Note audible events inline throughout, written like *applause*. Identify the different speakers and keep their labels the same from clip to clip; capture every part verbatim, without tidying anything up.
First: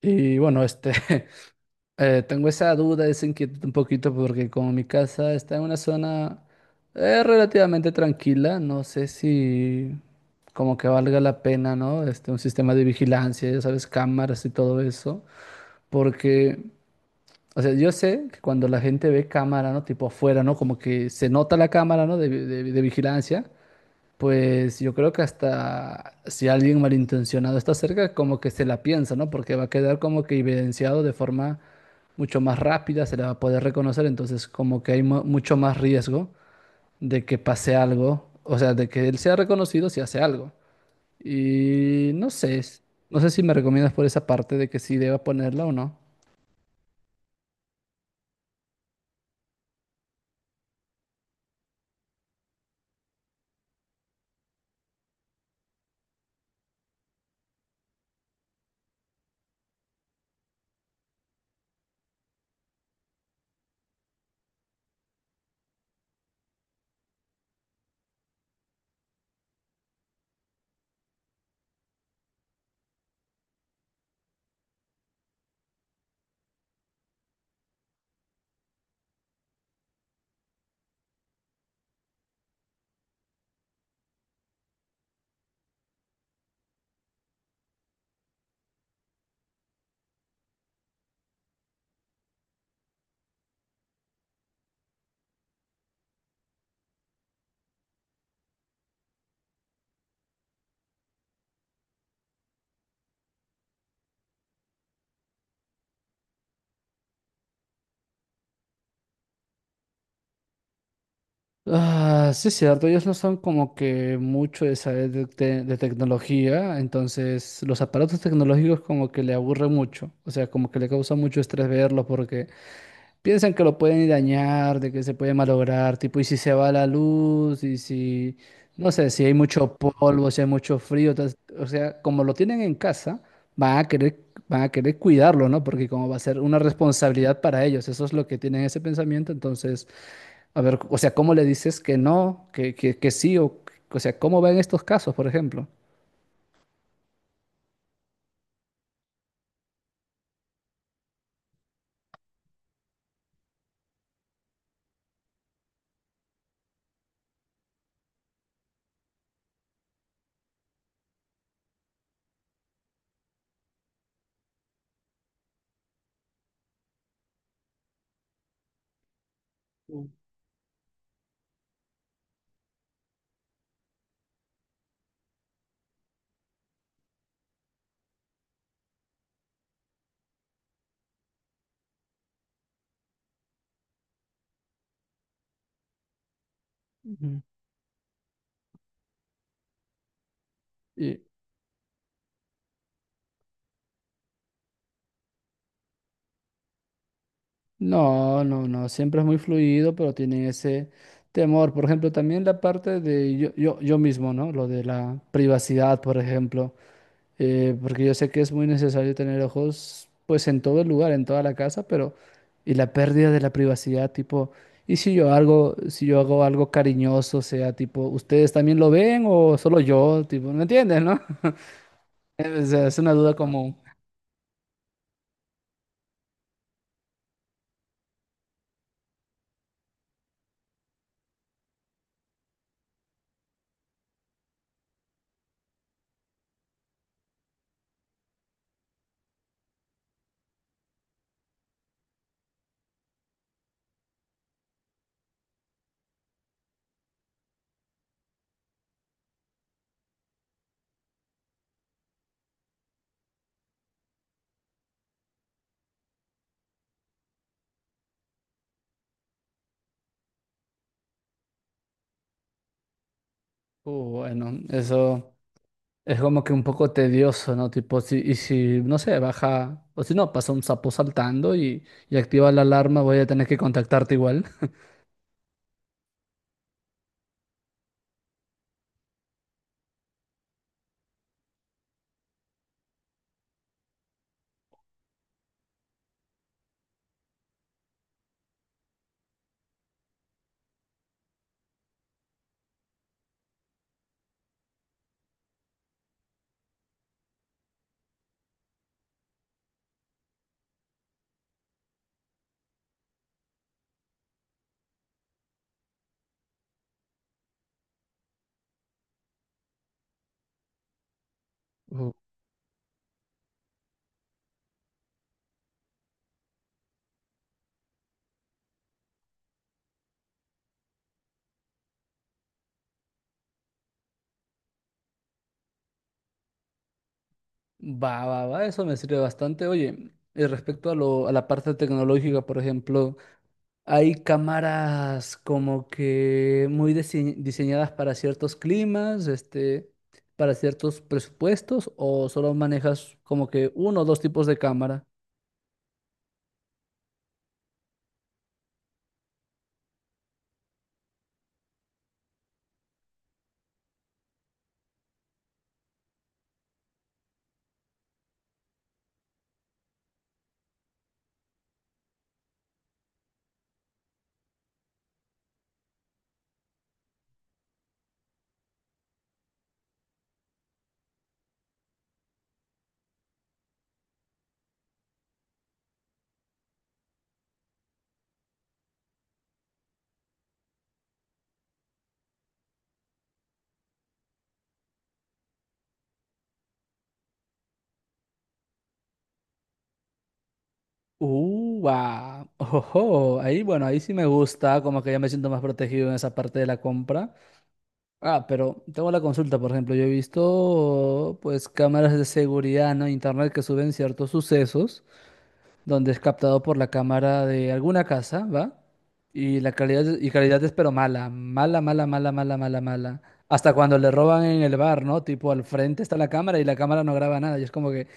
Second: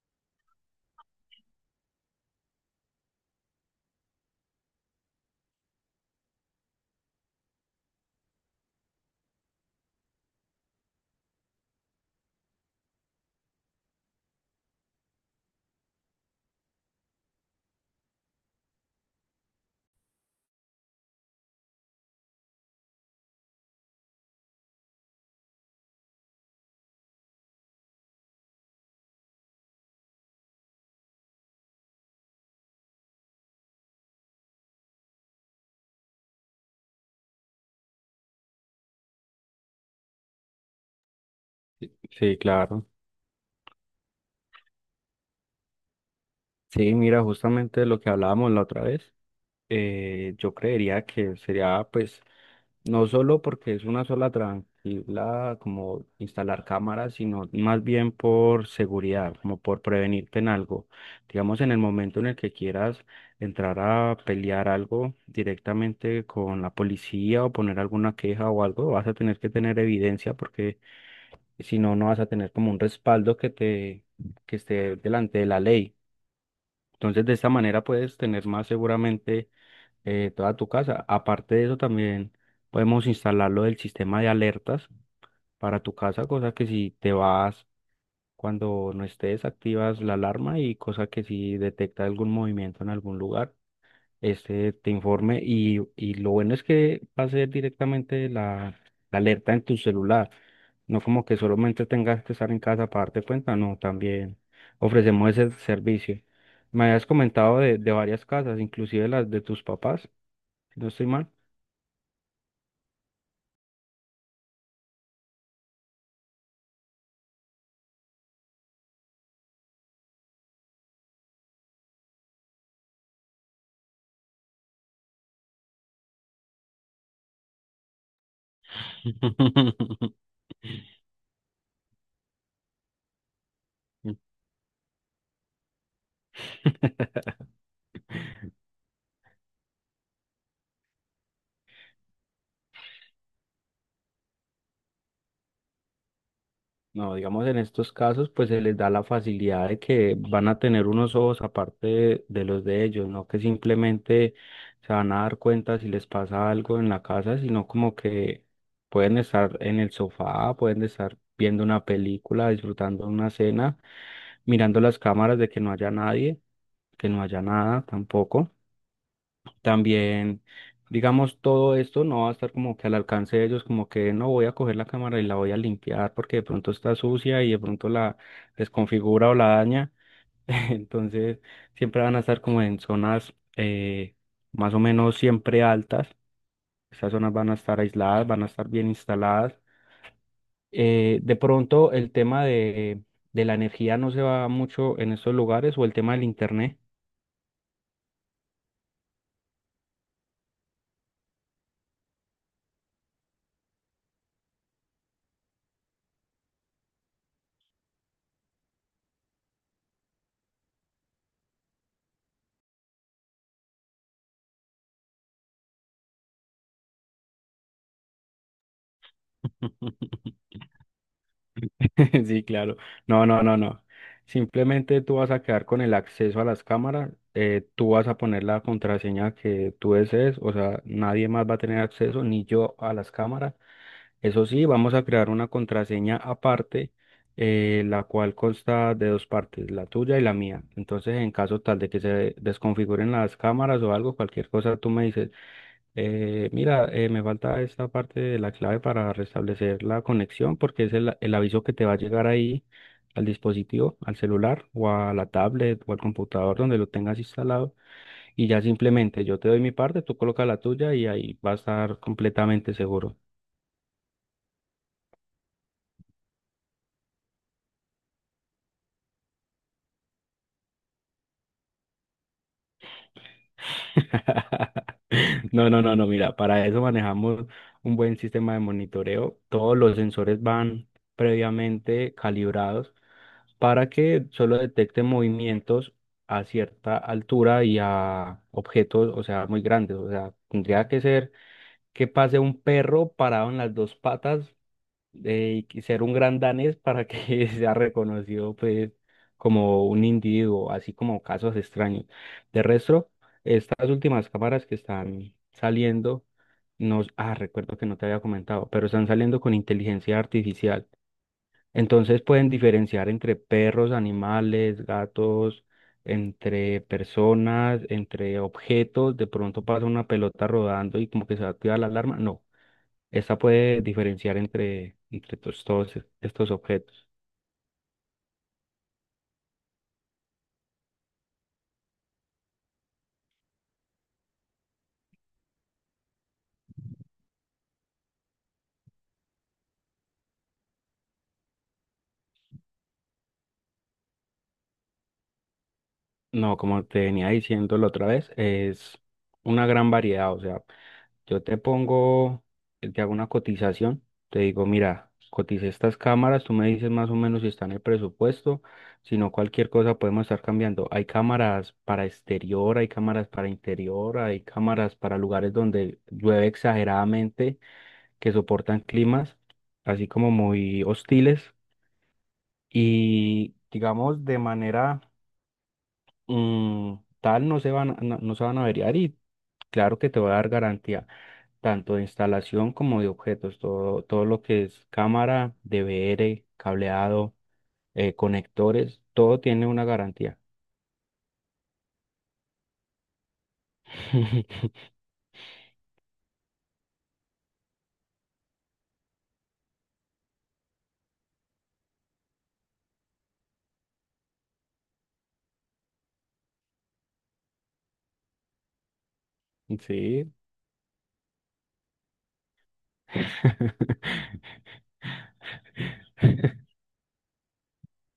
Speaker 1: Y bueno, este, *laughs* eh, tengo esa duda, esa inquietud un poquito porque como mi casa está en una zona eh, relativamente tranquila, no sé si como que valga la pena, ¿no? Este, un sistema de vigilancia, ya sabes, cámaras y todo eso, porque, o sea, yo sé que cuando la gente ve cámara, ¿no? Tipo afuera, ¿no? Como que se nota la cámara, ¿no? de de- de vigilancia. Pues yo creo que hasta si alguien malintencionado está cerca, como que se la piensa, ¿no? Porque va a quedar como que evidenciado de forma mucho más rápida, se le va a poder reconocer, entonces como que hay mu- mucho más riesgo de que pase algo, o sea, de que él sea reconocido si hace algo. Y no
Speaker 2: Sí,
Speaker 1: sé, s-
Speaker 2: claro.
Speaker 1: no sé si me recomiendas por esa parte de que sí deba ponerla o no.
Speaker 2: Sí, mira, justamente lo que hablábamos la otra vez, eh, yo creería que sería, pues, no solo porque es una sola tranquila como instalar cámaras, sino más bien por seguridad, como por prevenirte en algo. Digamos, en el momento en el que quieras entrar a pelear algo directamente con la policía o poner alguna queja o algo, vas a tener que tener evidencia porque si no, no vas a tener como un respaldo que te, que esté delante de la ley. Entonces, de esta manera puedes tener más seguramente eh, toda tu casa. Aparte de eso, también podemos instalarlo del sistema de alertas para tu casa, cosa que si te vas cuando no estés, activas la alarma y cosa que si detecta algún movimiento en algún lugar este te informe y, y lo bueno es que va a ser directamente la, la alerta en tu celular, no como que solamente tengas que estar en casa para darte cuenta, no, también ofrecemos ese servicio. Me habías comentado de, de varias casas, inclusive las de tus papás, si no estoy mal.
Speaker 1: Ah, sí, es cierto, ellos no son como que mucho de saber de, te- de tecnología, entonces los aparatos tecnológicos como que le aburren mucho, o sea, como que le causa mucho estrés verlos porque piensan que lo pueden dañar, de que se puede malograr, tipo, y si se va la luz, y si, no sé, si hay mucho polvo, si hay mucho
Speaker 2: *laughs*
Speaker 1: frío, tas- o sea, como lo tienen en casa, van a querer, van a querer cuidarlo, ¿no? Porque como va a ser una responsabilidad para ellos, eso es lo que tienen ese pensamiento, entonces... A ver, o sea, ¿cómo le dices que no, que, que, que sí? O, o sea, ¿cómo va en estos casos, por ejemplo?
Speaker 2: No, digamos, en estos casos, pues se les da la facilidad de que van a tener unos ojos aparte de, de los de ellos, no que simplemente se van a dar cuenta si les pasa algo en la casa, sino como que pueden estar en el sofá, pueden estar viendo una película, disfrutando una cena, mirando las cámaras de que no haya nadie, que no haya nada tampoco. También, digamos, todo esto no va a estar como que al alcance de ellos, como que no voy a coger la cámara y la voy a limpiar porque de pronto está sucia y de pronto la desconfigura o la daña. *laughs* Entonces, siempre van a estar como en zonas eh, más o menos siempre altas. Esas zonas
Speaker 1: Ujú.
Speaker 2: van a estar aisladas, van a estar bien instaladas.
Speaker 1: Y
Speaker 2: Eh, de pronto, el tema de, de la energía no se va mucho en estos lugares o el tema del internet.
Speaker 1: no, no, no, siempre es muy fluido, pero tienen ese temor. Por ejemplo, también la parte de yo, yo, yo mismo, ¿no? Lo de la privacidad, por ejemplo. Eh, porque yo sé que es muy necesario tener ojos, pues en todo el lugar, en toda la casa, pero y la pérdida de la privacidad, tipo, ¿y si yo algo, si yo hago algo cariñoso, sea tipo, ¿ustedes también lo ven o solo yo?
Speaker 2: *laughs*
Speaker 1: Tipo, ¿me entiendes, no?
Speaker 2: *laughs* Sí,
Speaker 1: Es,
Speaker 2: claro.
Speaker 1: es una
Speaker 2: No,
Speaker 1: duda
Speaker 2: no, no,
Speaker 1: como,
Speaker 2: no. Simplemente tú vas a quedar con el acceso a las cámaras, eh, tú vas a poner la contraseña que tú desees, o sea, nadie más va a tener acceso, ni yo a las cámaras. Eso sí, vamos a crear una contraseña aparte, eh, la cual consta de dos partes, la tuya y la mía. Entonces, en caso tal de que se desconfiguren las cámaras o algo, cualquier cosa, tú me dices, eh, mira, eh, me falta esta parte de la clave para restablecer la conexión porque es el, el aviso que te va a llegar ahí al dispositivo, al celular o a la tablet o al computador donde lo tengas instalado y ya simplemente yo te doy mi parte, tú colocas la tuya y ahí va a estar completamente seguro.
Speaker 1: uh, bueno, eso es como que un poco tedioso, ¿no? Tipo, si, y si, no sé, baja, o si no, pasa un sapo saltando y, y activa la alarma, voy a tener que contactarte igual.
Speaker 2: *laughs* No, no, no, no, mira, para eso manejamos un buen sistema de monitoreo. Todos los sensores van previamente calibrados para que solo detecte movimientos a cierta altura y a objetos, o sea, muy grandes. O sea, tendría que ser que pase un perro parado en las dos patas eh, y ser un gran danés para que *laughs* sea reconocido, pues, como un individuo, así como casos extraños. De resto, estas últimas cámaras que están saliendo, nos, ah, recuerdo que no te había comentado, pero están saliendo con inteligencia artificial.
Speaker 1: Uh,
Speaker 2: Entonces pueden diferenciar entre perros, animales, gatos, entre personas, entre objetos. De pronto pasa una pelota rodando y como que se va a activar la alarma. No, esta puede diferenciar entre, entre tos- todos estos objetos.
Speaker 1: Va, va, va, eso me sirve bastante. Oye, y respecto a lo, a la parte tecnológica, por ejemplo, hay cámaras como que muy dise- diseñadas para ciertos climas, este, para ciertos presupuestos, o solo manejas como que uno o dos tipos de cámara.
Speaker 2: No, como te venía diciendo la otra vez, es una gran variedad. O sea, yo te pongo, eh, te hago una cotización, te digo, mira, cotice estas cámaras, tú me dices más o menos si está en el presupuesto, si no cualquier cosa podemos estar cambiando. Hay cámaras para exterior, hay cámaras para interior, hay cámaras para lugares donde llueve exageradamente, que soportan climas así como muy hostiles y digamos de manera mm, tal no se van, a- no, no se van a averiar y claro que te va a dar garantía tanto de instalación como de objetos, todo, todo lo que es cámara, D V R, cableado, eh, conectores, todo tiene una garantía.
Speaker 1: Uva, *laughs* ojo, ahí bueno, ahí sí me gusta,
Speaker 2: *laughs*
Speaker 1: como que ya me siento más protegido en esa parte de la compra. Ah, pero tengo la consulta, por ejemplo, yo he visto pues cámaras de seguridad, ¿no? Internet que suben ciertos sucesos donde es captado por la cámara de alguna casa, ¿va? Y la calidad y
Speaker 2: Sí.
Speaker 1: calidad es pero mala, mala, mala, mala, mala, mala, mala. Hasta cuando le roban en el bar, ¿no? Tipo, al frente está la cámara y
Speaker 2: *laughs*
Speaker 1: la cámara no graba nada y es como que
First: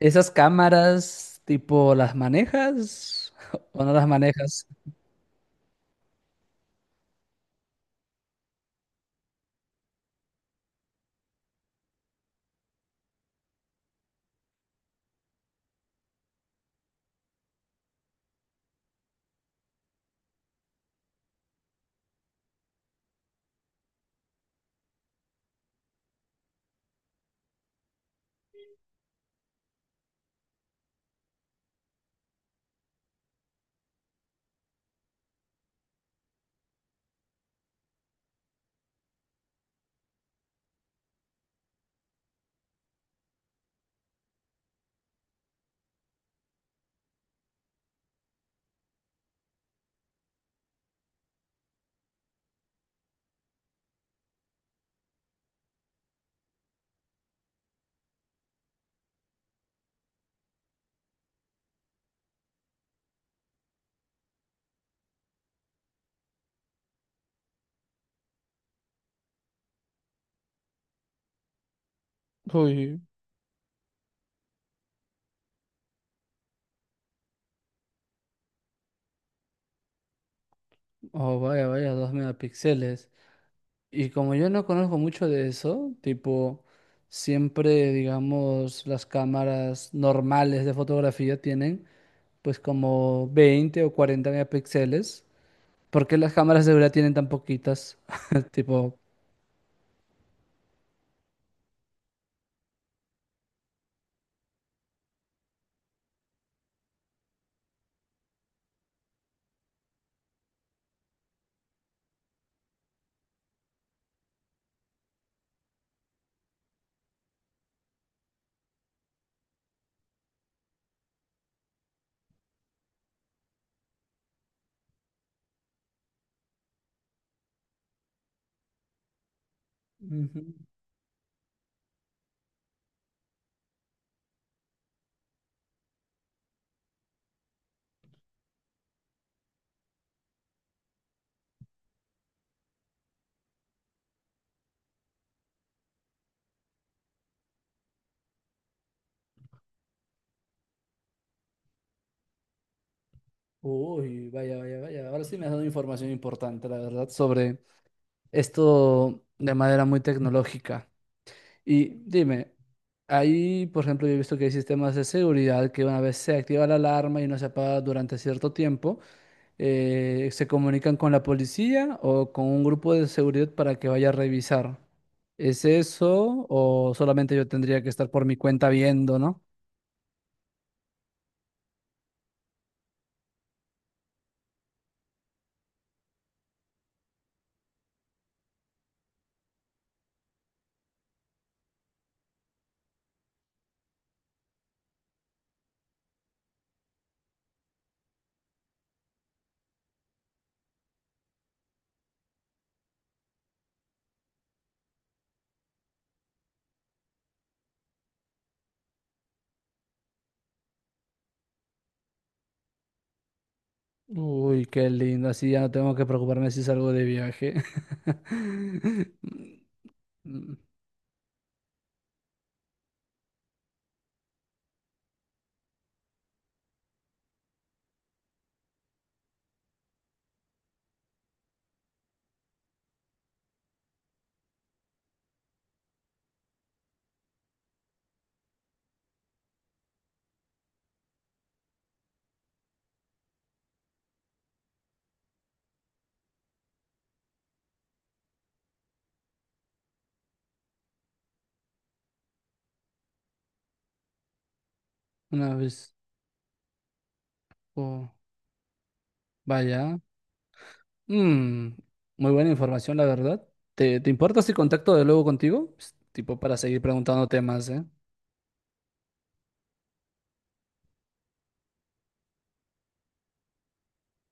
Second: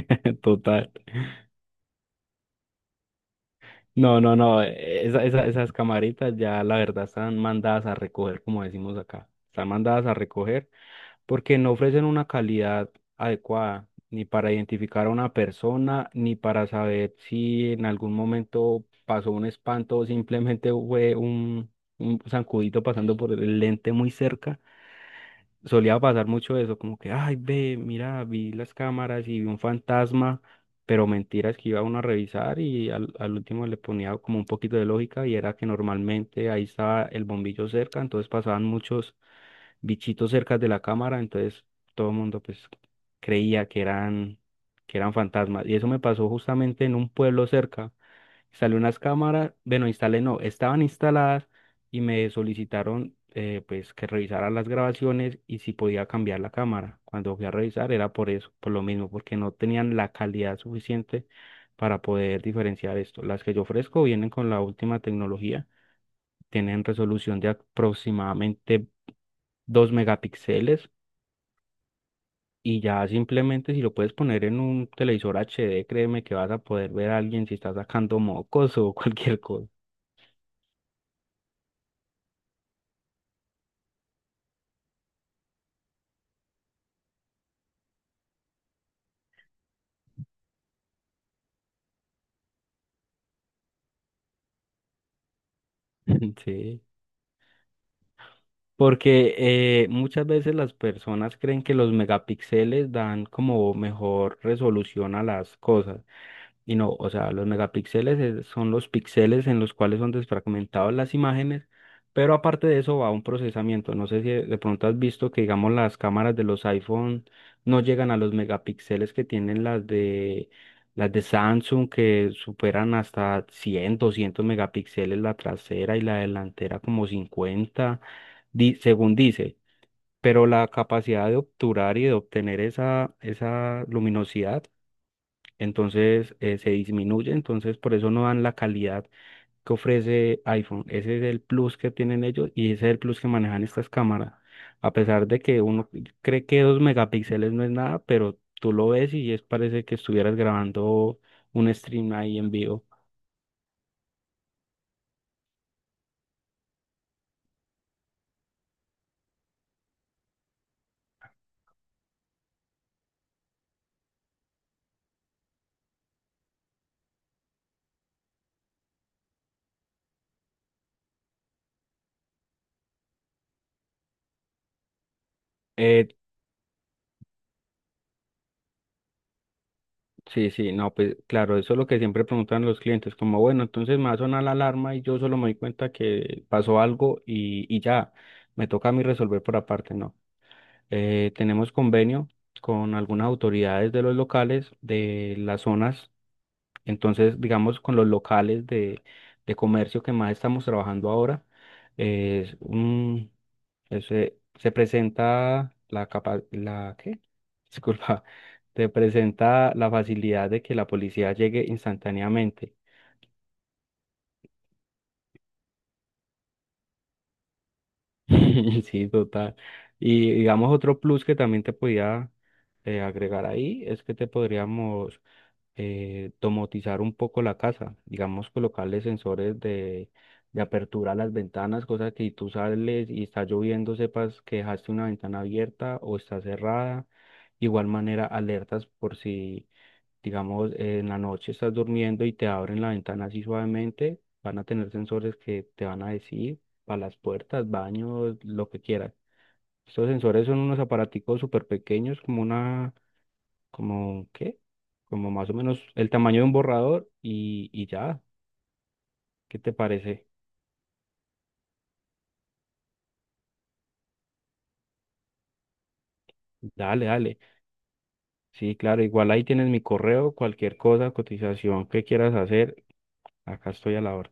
Speaker 1: ¿esas
Speaker 2: Total.
Speaker 1: cámaras, tipo, las manejas *laughs* o no las
Speaker 2: No, no, no.
Speaker 1: manejas?
Speaker 2: esa- esa- esas camaritas ya la verdad están mandadas a recoger, como decimos acá. Están mandadas a recoger porque no ofrecen una calidad adecuada ni para identificar a una persona, ni para saber si en algún momento pasó un espanto o simplemente fue un, un zancudito pasando por el lente muy cerca, solía pasar mucho eso, como que, ay, ve, mira, vi las cámaras y vi un fantasma, pero mentiras que iba uno a revisar y al, al último le ponía como un poquito de lógica y era que normalmente ahí estaba el bombillo cerca, entonces pasaban muchos bichitos cerca de la cámara, entonces todo el mundo pues creía que eran, que eran fantasmas. Y eso me pasó justamente en un pueblo cerca, instalé unas cámaras, bueno, instalé no, estaban instaladas y me solicitaron eh, pues que revisara las grabaciones y si podía cambiar la cámara. Cuando fui a revisar era por eso, por lo mismo, porque no tenían la calidad suficiente para poder diferenciar esto. Las que yo ofrezco vienen con la última tecnología, tienen resolución de aproximadamente dos megapíxeles. Y
Speaker 1: Uy,
Speaker 2: ya simplemente si lo puedes poner en un televisor H D, créeme que vas a poder ver a alguien si está sacando mocos *laughs* o cualquier cosa.
Speaker 1: oh, vaya, vaya, dos megapíxeles. Y como yo no conozco mucho de eso, tipo, siempre, digamos, las cámaras normales de fotografía tienen, pues, como veinte o cuarenta megapíxeles. ¿Por qué las
Speaker 2: *laughs*
Speaker 1: cámaras de
Speaker 2: Sí.
Speaker 1: seguridad tienen tan poquitas? *laughs* Tipo,
Speaker 2: Porque eh, muchas veces las personas creen que los megapíxeles dan como mejor resolución a las cosas. Y no, o sea, los megapíxeles es- son los píxeles en los cuales son desfragmentadas las imágenes, pero aparte de eso va un procesamiento. No sé si de pronto has visto que, digamos, las cámaras de los iPhone no llegan a los megapíxeles que tienen las de, las de Samsung, que superan hasta cien, doscientos megapíxeles la trasera y la delantera como cincuenta di- según dice,
Speaker 1: ujú.
Speaker 2: pero la capacidad de obturar y de obtener esa, esa luminosidad, entonces eh, se disminuye, entonces por eso no dan la calidad que ofrece iPhone. Ese es el plus que tienen ellos y ese es el plus que manejan estas cámaras. A pesar de que uno cree que dos megapíxeles no es nada, pero tú lo ves y es parece que estuvieras grabando un stream ahí en vivo.
Speaker 1: Uy, vaya, vaya, vaya. Ahora sí me has dado información importante, la verdad, sobre esto de manera muy tecnológica. Y dime, ahí, por ejemplo, yo he visto que hay sistemas de seguridad que una vez se activa la alarma y no se apaga durante cierto tiempo, eh, se comunican con la policía o con un grupo de seguridad para que vaya a revisar. ¿Es
Speaker 2: Eh,
Speaker 1: eso o solamente yo tendría que estar por mi cuenta viendo, ¿no?
Speaker 2: Sí, sí, no, pues claro, eso es lo que siempre preguntan los clientes, como bueno, entonces me va a sonar la alarma y yo solo me doy cuenta que pasó algo y, y ya, me toca a mí resolver por aparte, ¿no? Eh, tenemos convenio con algunas autoridades de los locales, de las zonas, entonces digamos con los locales de, de comercio que más estamos trabajando ahora, eh, ese- se presenta la capa, la ¿qué? *laughs* Disculpa, se presenta la facilidad de que la policía llegue instantáneamente.
Speaker 1: Uy, qué lindo, así ya no tengo que preocuparme si salgo de viaje.
Speaker 2: *laughs* Sí, total. Y
Speaker 1: *laughs*
Speaker 2: digamos otro plus que también te podía eh, agregar ahí es que te podríamos eh, domotizar un poco la casa, digamos, colocarle sensores de, de apertura a las ventanas, cosa que si tú sales y está lloviendo, sepas que dejaste una ventana abierta o está cerrada. Igual manera, alertas por si, digamos, en la noche estás durmiendo y te abren la ventana así suavemente, van a tener sensores que te van a decir para las puertas, baños, lo que quieras. Estos sensores son unos aparaticos súper pequeños, como una como, ¿qué? Como más
Speaker 1: Una
Speaker 2: o menos
Speaker 1: vez,
Speaker 2: el tamaño de un borrador y, y
Speaker 1: oh,
Speaker 2: ya, ¿qué te
Speaker 1: vaya.
Speaker 2: parece?
Speaker 1: Mm, muy buena información, la verdad. ¿Te, te importa si contacto de luego contigo? Pues, tipo para seguir
Speaker 2: Dale, dale.
Speaker 1: preguntándote más, ¿eh?
Speaker 2: Sí, claro, igual ahí tienes mi correo, cualquier cosa, cotización que quieras hacer, acá estoy a la hora.